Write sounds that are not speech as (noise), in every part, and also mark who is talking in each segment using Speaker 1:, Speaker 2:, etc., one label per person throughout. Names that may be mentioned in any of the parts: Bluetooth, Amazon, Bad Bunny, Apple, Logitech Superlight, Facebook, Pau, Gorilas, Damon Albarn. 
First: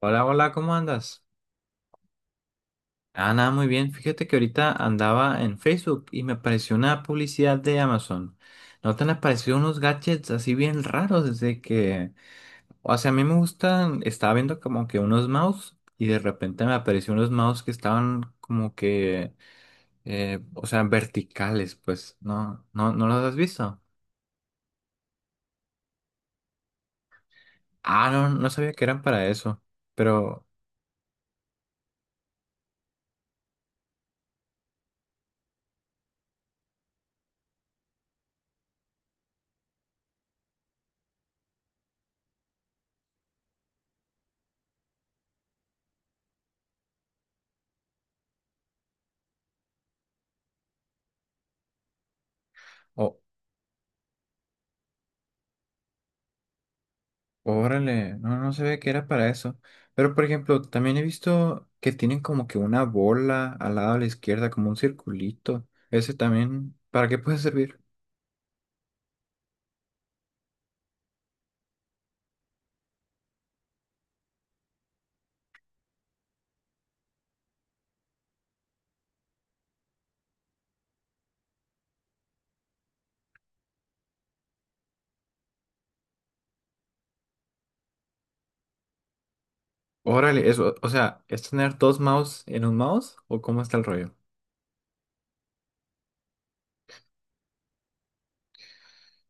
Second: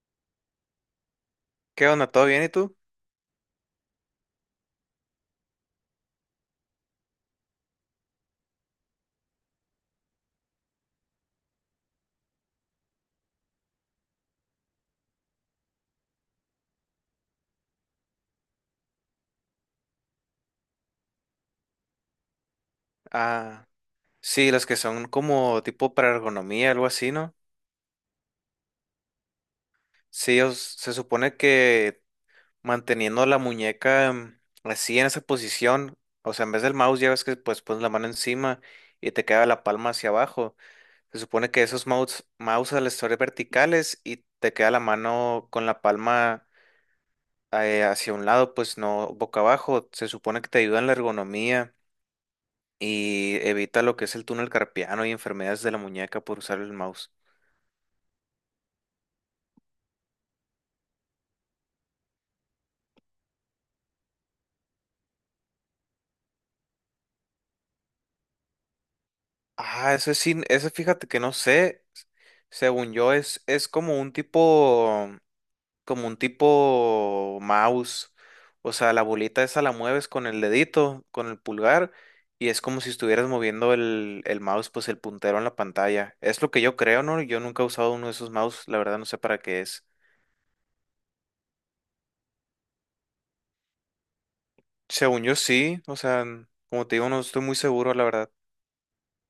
Speaker 1: Hola, hola, ¿cómo andas?
Speaker 2: ¿Qué onda? ¿Todo bien y tú?
Speaker 1: Ah, nada, muy bien. Fíjate que ahorita andaba en Facebook y me apareció una publicidad de Amazon. ¿No te han aparecido unos gadgets así bien raros desde que... O sea, a mí me gustan, estaba viendo como que unos mouse y de repente me apareció unos mouse que estaban como que, o sea, verticales, pues, ¿no? ¿No, no los has
Speaker 2: Ah,
Speaker 1: visto?
Speaker 2: sí, las que son como tipo para ergonomía, algo así, ¿no?
Speaker 1: Ah, no, no sabía que eran para eso,
Speaker 2: Sí,
Speaker 1: pero...
Speaker 2: se supone que manteniendo la muñeca así en esa posición, o sea, en vez del mouse ya ves que pues pones la mano encima y te queda la palma hacia abajo. Se supone que esos mouse al estar verticales y te queda la mano con la palma hacia un lado, pues no boca abajo. Se supone que te ayuda en la ergonomía
Speaker 1: O,
Speaker 2: y evita lo que es el túnel carpiano y enfermedades de la muñeca por usar el mouse.
Speaker 1: Órale, no, no se ve que era para eso. Pero, por ejemplo, también he visto que tienen como que una bola al lado a la izquierda, como un circulito. Ese también, ¿para qué puede servir?
Speaker 2: Ah, ese sí, ese fíjate que no sé. Según yo, es como un tipo mouse. O sea, la bolita esa la mueves con el dedito, con el pulgar, y es como si estuvieras moviendo el mouse, pues el puntero en la pantalla. Es lo que yo creo, ¿no? Yo nunca he usado uno de esos mouse, la verdad no sé para qué es.
Speaker 1: Órale, eso, o sea, ¿es tener dos mouse en un mouse o cómo está el rollo?
Speaker 2: Según yo sí, o sea, como te digo, no estoy muy seguro, la verdad.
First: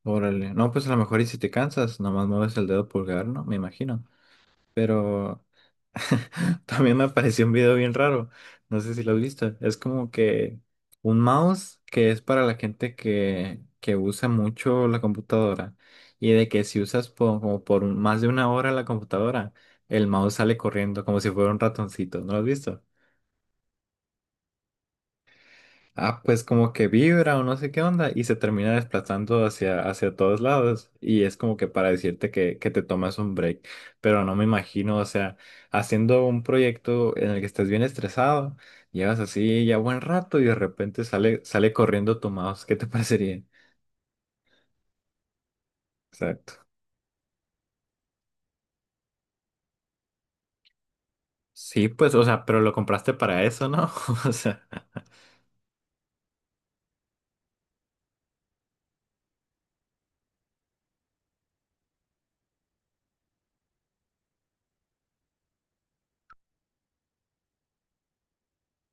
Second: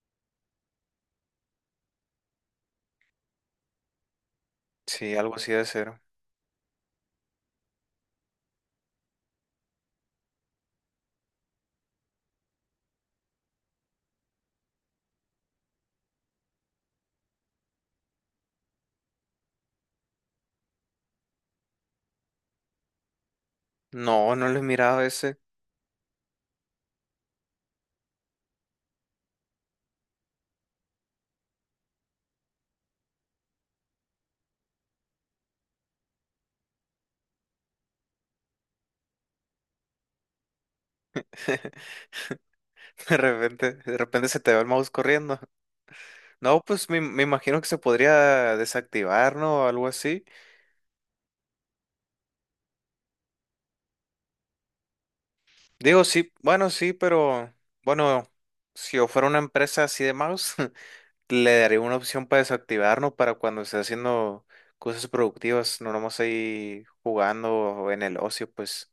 Speaker 1: Órale, no, pues a lo mejor y si te cansas, nomás mueves el dedo pulgar, ¿no? Me imagino.
Speaker 2: Sí, algo
Speaker 1: Pero
Speaker 2: así de ser.
Speaker 1: (laughs) también me apareció un video bien raro, no sé si lo has visto, es como que un mouse que es para la gente que usa mucho la computadora y de que si usas como por más de una hora la computadora, el mouse sale corriendo como si fuera un ratoncito, ¿no lo has visto?
Speaker 2: No, no lo he mirado ese.
Speaker 1: Ah, pues como que vibra o no sé qué onda y se termina desplazando hacia todos lados y es como que para decirte que te tomas un break, pero no me imagino, o sea, haciendo un proyecto en el que estás bien estresado, llevas así ya buen rato y de repente sale, sale
Speaker 2: (laughs)
Speaker 1: corriendo tu mouse, ¿qué te (laughs) parecería?
Speaker 2: De repente se te va el mouse corriendo. No,
Speaker 1: Exacto.
Speaker 2: pues me imagino que se podría desactivar, ¿no? O algo así.
Speaker 1: Sí, pues, o sea, pero lo compraste para eso, ¿no? (laughs) O sea.
Speaker 2: Digo, sí, bueno, sí, pero bueno, si yo fuera una empresa así de mouse, (laughs) le daría una opción para desactivar, ¿no? Para cuando esté haciendo cosas productivas, no nomás ahí jugando o en el ocio, pues.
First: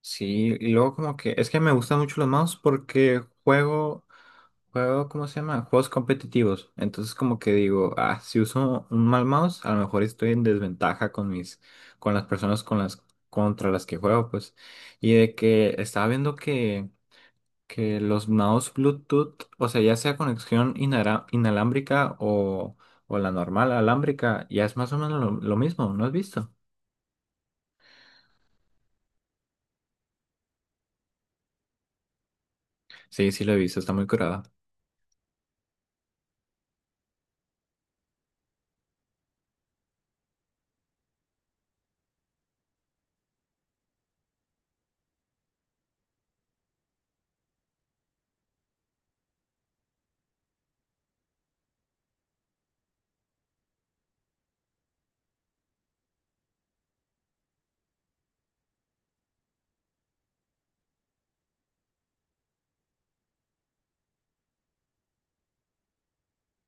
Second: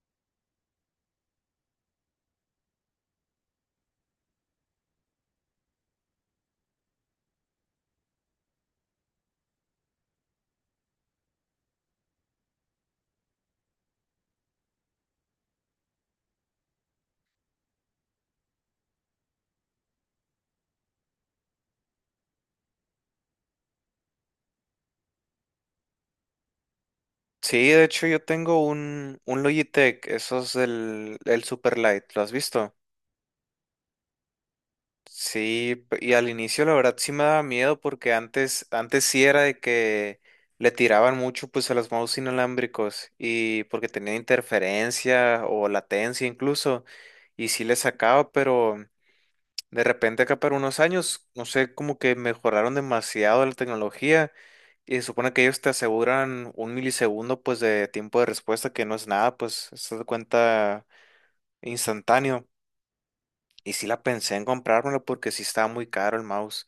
Speaker 1: Sí, y luego como que es que me gustan mucho los mouse porque juego, juego, ¿cómo se llama? Juegos competitivos. Entonces como que digo, ah, si uso un mal mouse, a lo mejor estoy en desventaja con mis, con las personas con las, contra las que juego, pues. Y de que estaba viendo que los mouse Bluetooth, o sea, ya sea conexión inalámbrica o la normal alámbrica, ya es más o menos lo mismo, ¿no has visto?
Speaker 2: Sí, de hecho yo tengo un Logitech, esos del el Superlight, ¿lo has visto?
Speaker 1: Sí, sí lo he visto, está muy curada.
Speaker 2: Sí, y al inicio la verdad sí me daba miedo porque antes sí era de que le tiraban mucho pues a los mouse inalámbricos y porque tenía interferencia o latencia incluso y sí le sacaba, pero de repente acá para unos años, no sé, como que mejoraron demasiado la tecnología y se supone que ellos te aseguran un milisegundo pues de tiempo de respuesta que no es nada, pues se da cuenta instantáneo y sí la pensé en comprármelo porque sí estaba muy caro el mouse.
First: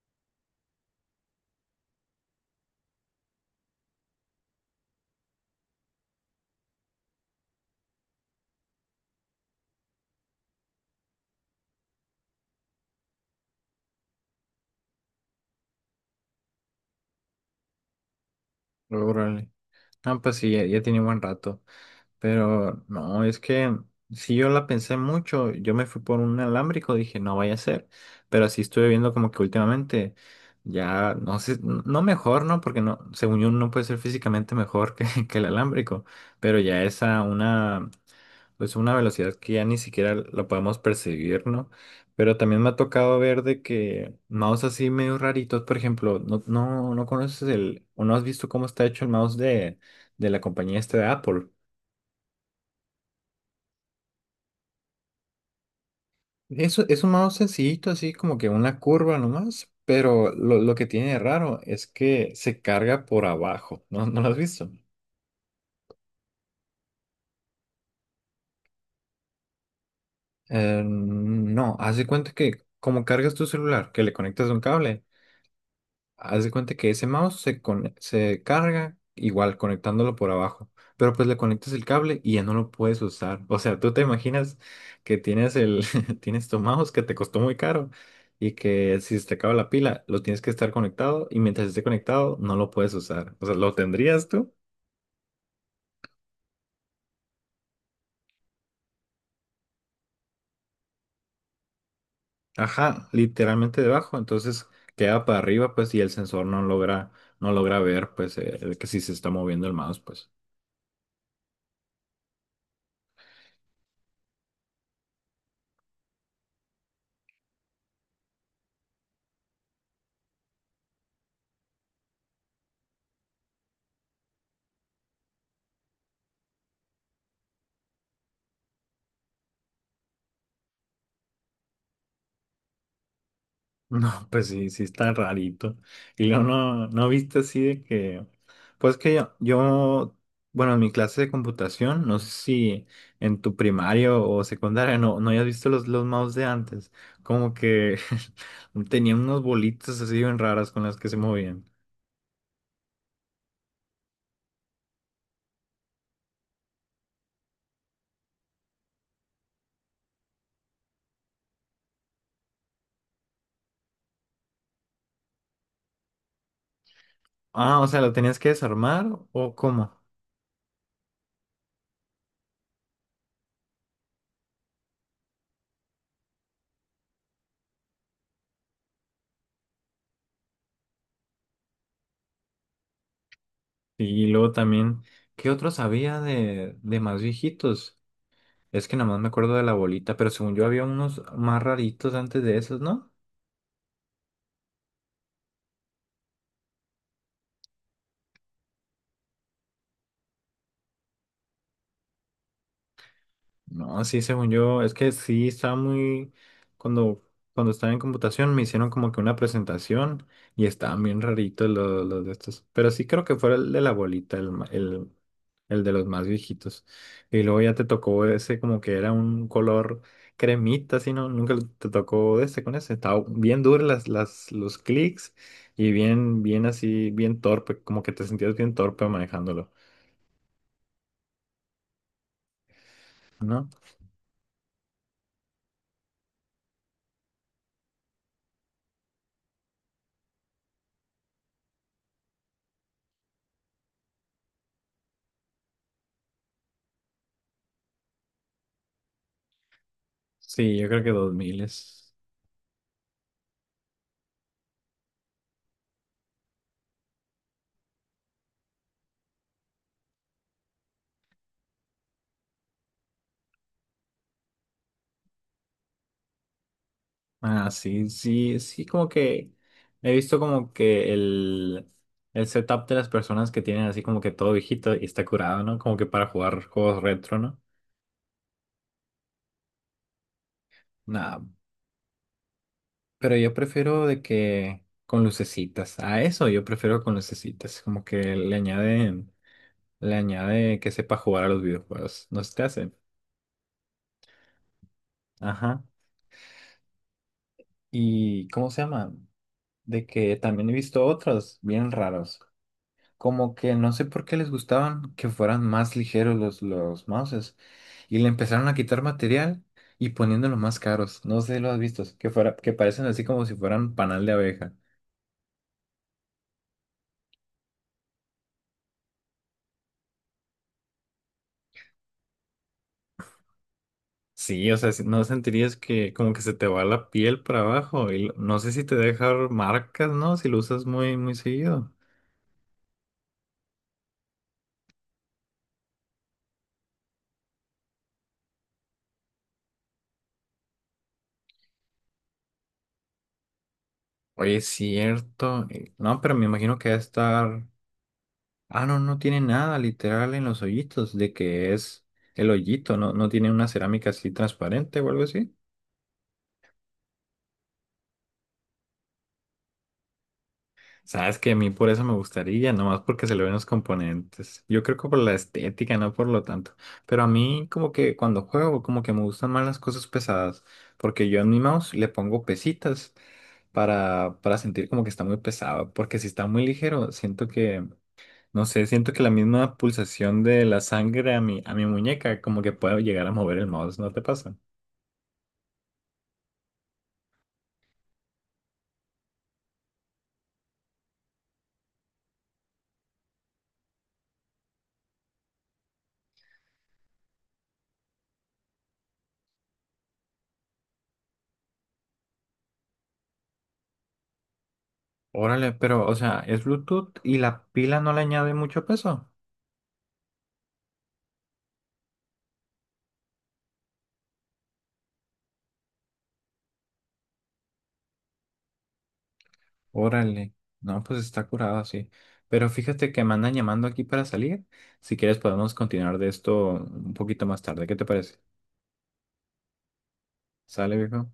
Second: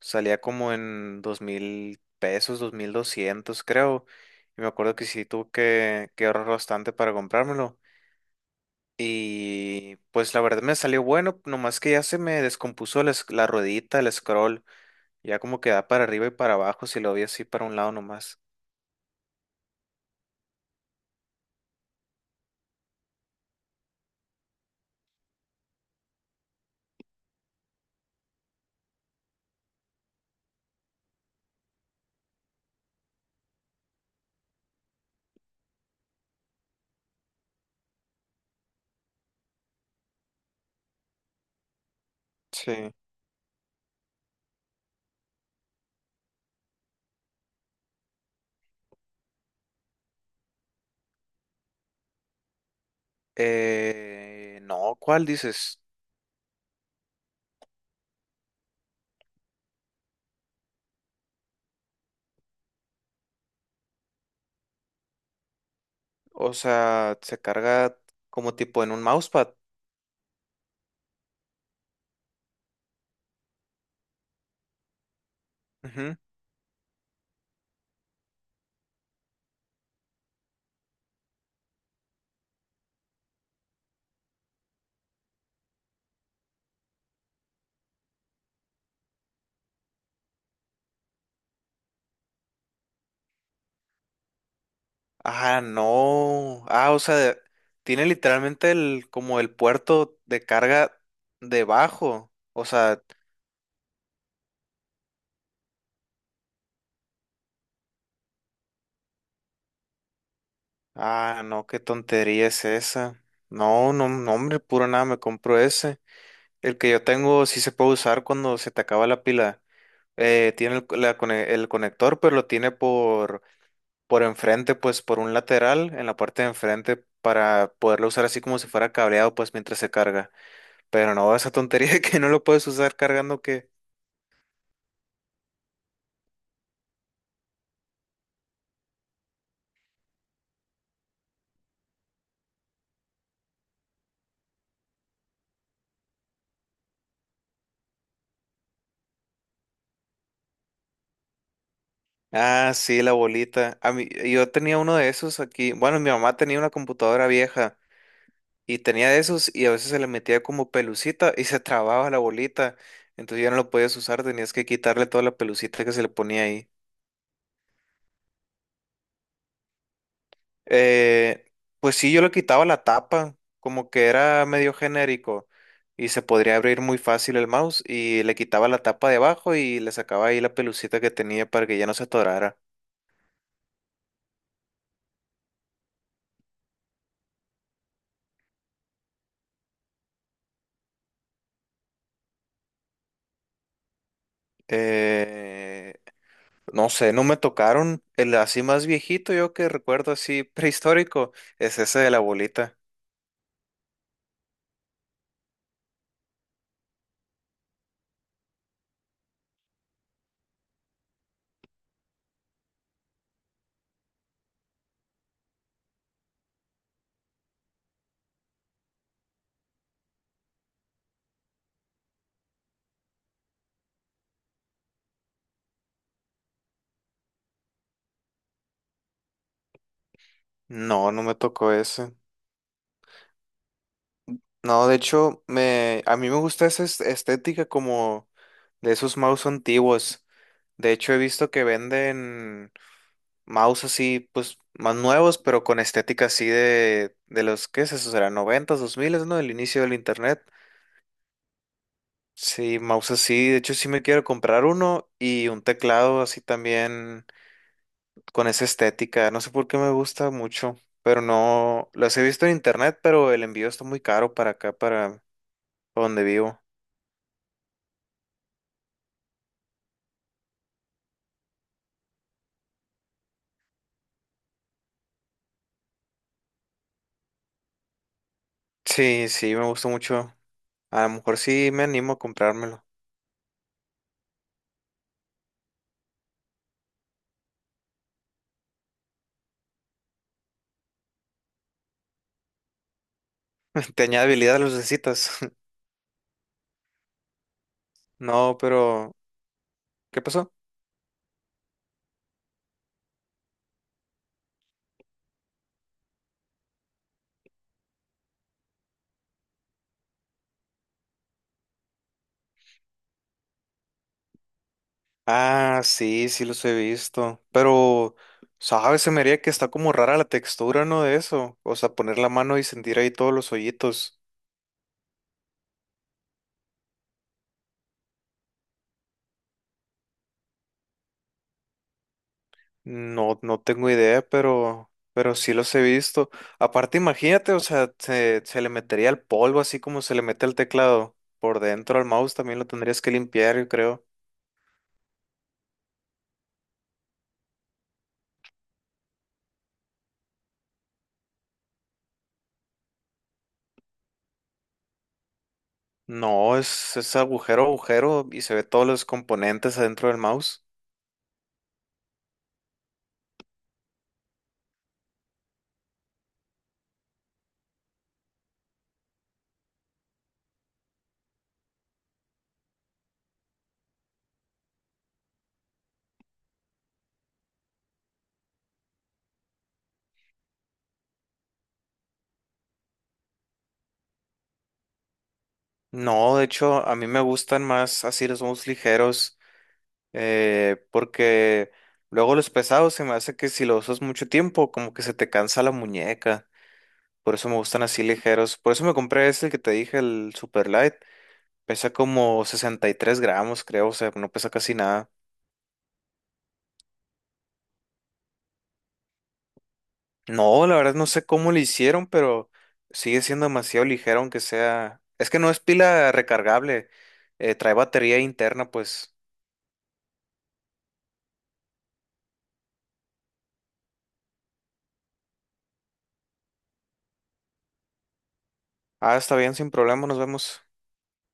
Speaker 2: Salía como en 2000 pesos, 2200, creo. Y me acuerdo que sí que ahorrar bastante para comprármelo. Y pues la verdad me salió bueno, nomás que ya se me descompuso la ruedita, el scroll. Ya como que da para arriba y para abajo, si lo vi así para un lado nomás.
Speaker 1: Ah, pues sí, ya, ya tiene buen rato. Pero no, es que si yo la pensé mucho, yo me fui por un alámbrico, dije, no vaya a ser, pero sí estuve viendo como que últimamente ya, no sé, no mejor, ¿no? Porque no, según yo no puede ser físicamente mejor que, (laughs) que el alámbrico, pero ya es a una, pues una velocidad que ya ni siquiera la podemos percibir, ¿no? Pero también me ha
Speaker 2: Sí.
Speaker 1: tocado ver de que mouse así medio raritos, por ejemplo, no, no, no conoces el, o no has visto cómo está hecho el mouse de la compañía esta de Apple.
Speaker 2: No, ¿cuál dices?
Speaker 1: Eso es un modo sencillito, así como que una curva nomás, pero lo que tiene de raro es que se carga por abajo, ¿no? ¿No lo has visto?
Speaker 2: O sea, se carga como tipo en un mousepad.
Speaker 1: No, haz de cuenta que como cargas tu celular, que le conectas un cable, haz de cuenta que ese mouse se carga igual conectándolo por abajo, pero pues le conectas el cable y ya no lo puedes usar. O sea, tú te imaginas que tienes el (laughs) tienes tu mouse que te costó muy caro y que si se te acaba la pila, lo tienes que estar conectado y mientras esté conectado no lo puedes usar. O sea, ¿lo tendrías tú?
Speaker 2: Ah, no. Ah, o sea, tiene literalmente el, como el puerto de carga debajo. O sea,
Speaker 1: Ajá, literalmente debajo, entonces queda para arriba pues y el sensor no logra ver pues que si se está moviendo el mouse pues.
Speaker 2: ah, no, qué tontería es esa. No, no, no, hombre, puro nada, me compro ese. El que yo tengo sí se puede usar cuando se te acaba la pila. Tiene el conector, pero lo tiene por enfrente, pues por un lateral, en la parte de enfrente, para poderlo usar así como si fuera cableado, pues mientras se carga. Pero no, esa tontería (laughs) de que no lo puedes usar cargando que...
Speaker 1: No, pues sí, sí está rarito. Y luego no, no viste así de que, pues que yo, bueno, en mi clase de computación, no sé si en tu primario o secundaria no, no hayas visto los mouse de antes, como que (laughs) tenían unos bolitas así bien raras con las que se movían.
Speaker 2: Ah, sí, la bolita. A mí, yo tenía uno de esos aquí. Bueno, mi mamá tenía una computadora vieja y tenía de esos y a veces se le metía como pelucita y se trababa la bolita. Entonces ya no lo podías usar, tenías que quitarle toda la pelucita que se le ponía ahí.
Speaker 1: Ah, o sea, ¿lo tenías que desarmar o cómo?
Speaker 2: Eh, pues sí, yo le quitaba la tapa, como que era medio genérico y se podría abrir muy fácil el mouse y le quitaba la tapa de abajo y le sacaba ahí la pelucita que tenía para que ya no se atorara.
Speaker 1: Y luego también, ¿qué otros había de más viejitos? Es que nada más me acuerdo de la bolita, pero según yo había unos más raritos antes de esos, ¿no?
Speaker 2: Eh, No sé, no me tocaron. El así más viejito, yo que recuerdo así (laughs) prehistórico, es ese de la bolita.
Speaker 1: No, sí, según yo, es que sí estaba muy, cuando, cuando estaba en computación me hicieron como que una presentación y estaban bien raritos los de estos, pero sí creo que fue el de la bolita, el de los más viejitos. Y luego ya te tocó ese como que era un color cremita, así, ¿no? Nunca te tocó de este con ese, estaba bien duro los clics y bien, bien así, bien torpe, como que te sentías bien torpe manejándolo,
Speaker 2: No, no me tocó ese.
Speaker 1: ¿no?
Speaker 2: No, de hecho, a mí me gusta esa estética como de esos mouse antiguos. De hecho, he visto que venden mouse así, pues, más nuevos, pero con estética así de los, ¿qué es eso? Será noventas, dos miles, ¿no? El inicio del internet.
Speaker 1: Sí, yo creo que 2000 es.
Speaker 2: Sí, mouse así. De hecho, sí me quiero comprar uno y un teclado así también con esa estética. No sé por qué me gusta mucho, pero no las he visto en internet, pero el envío está muy caro para acá, para donde vivo.
Speaker 1: Ah, sí, sí, sí, como que he visto como que el setup de las personas que tienen así como que todo viejito y está curado, ¿no? Como que para jugar juegos retro, ¿no?
Speaker 2: Sí, sí, me gusta mucho. A lo mejor
Speaker 1: Nah,
Speaker 2: sí me animo a comprármelo.
Speaker 1: pero yo prefiero de que con lucecitas. A eso yo prefiero con lucecitas. Como que le añade que sepa jugar a los videojuegos. No se te hace.
Speaker 2: (laughs) ¿Te añade habilidad los necesitas? (laughs)
Speaker 1: Ajá. ¿Y
Speaker 2: No,
Speaker 1: cómo se llama?
Speaker 2: pero
Speaker 1: De
Speaker 2: ¿qué
Speaker 1: que
Speaker 2: pasó?
Speaker 1: también he visto otros bien raros. Como que no sé por qué les gustaban que fueran más ligeros los mouses y le empezaron a quitar material y poniéndolos más caros. No sé si lo has visto, que parecen así como si fueran panal de abeja.
Speaker 2: Ah, sí, sí los he visto, pero sabes, se me haría que está como rara la textura, ¿no? De eso, o sea, poner la mano y sentir ahí todos los hoyitos.
Speaker 1: Sí, o sea, no sentirías que como que se te va la piel para abajo y no sé si te deja marcas, ¿no? Si lo usas muy, muy seguido.
Speaker 2: No, no tengo idea, pero sí los he visto. Aparte, imagínate, o sea, se le metería el polvo así como se le mete el teclado por dentro al mouse, también lo tendrías que limpiar, yo creo.
Speaker 1: Oye, es cierto. No, pero me imagino que va a estar... Ah, no, no tiene nada literal en los hoyitos de que es el hoyito, no, no tiene una cerámica así transparente o algo así.
Speaker 2: No, es agujero, agujero y se ve todos los componentes adentro del mouse.
Speaker 1: Sabes que a mí por eso me gustaría, nomás porque se le ven los componentes. Yo creo que por la estética, no por lo tanto. Pero a mí como que cuando juego, como que me gustan más las cosas pesadas, porque yo en mi mouse le pongo pesitas para sentir como que está muy pesado, porque si está muy ligero, siento que, no sé, siento que la misma pulsación de la sangre a mi muñeca como que puedo llegar a mover el mouse, ¿no te pasa?
Speaker 2: No, de hecho, a mí me gustan más así los mouse ligeros, porque luego los pesados se me hace que si los usas mucho tiempo, como que se te cansa la muñeca. Por eso me gustan así ligeros. Por eso me compré este el que te dije, el Super Light. Pesa como 63 gramos, creo. O sea, no pesa casi nada.
Speaker 1: Órale, pero o sea, es Bluetooth y la pila no le añade mucho peso.
Speaker 2: No, la verdad no sé cómo lo hicieron, pero sigue siendo demasiado ligero, aunque sea. Es que no es pila recargable. Trae batería interna, pues.
Speaker 1: Órale, no, pues está curado, sí. Pero fíjate que me andan llamando aquí para salir. Si quieres podemos continuar de esto un poquito más tarde. ¿Qué te parece?
Speaker 2: Ah, está bien, sin problema, nos vemos.
Speaker 1: ¿Sale, viejo?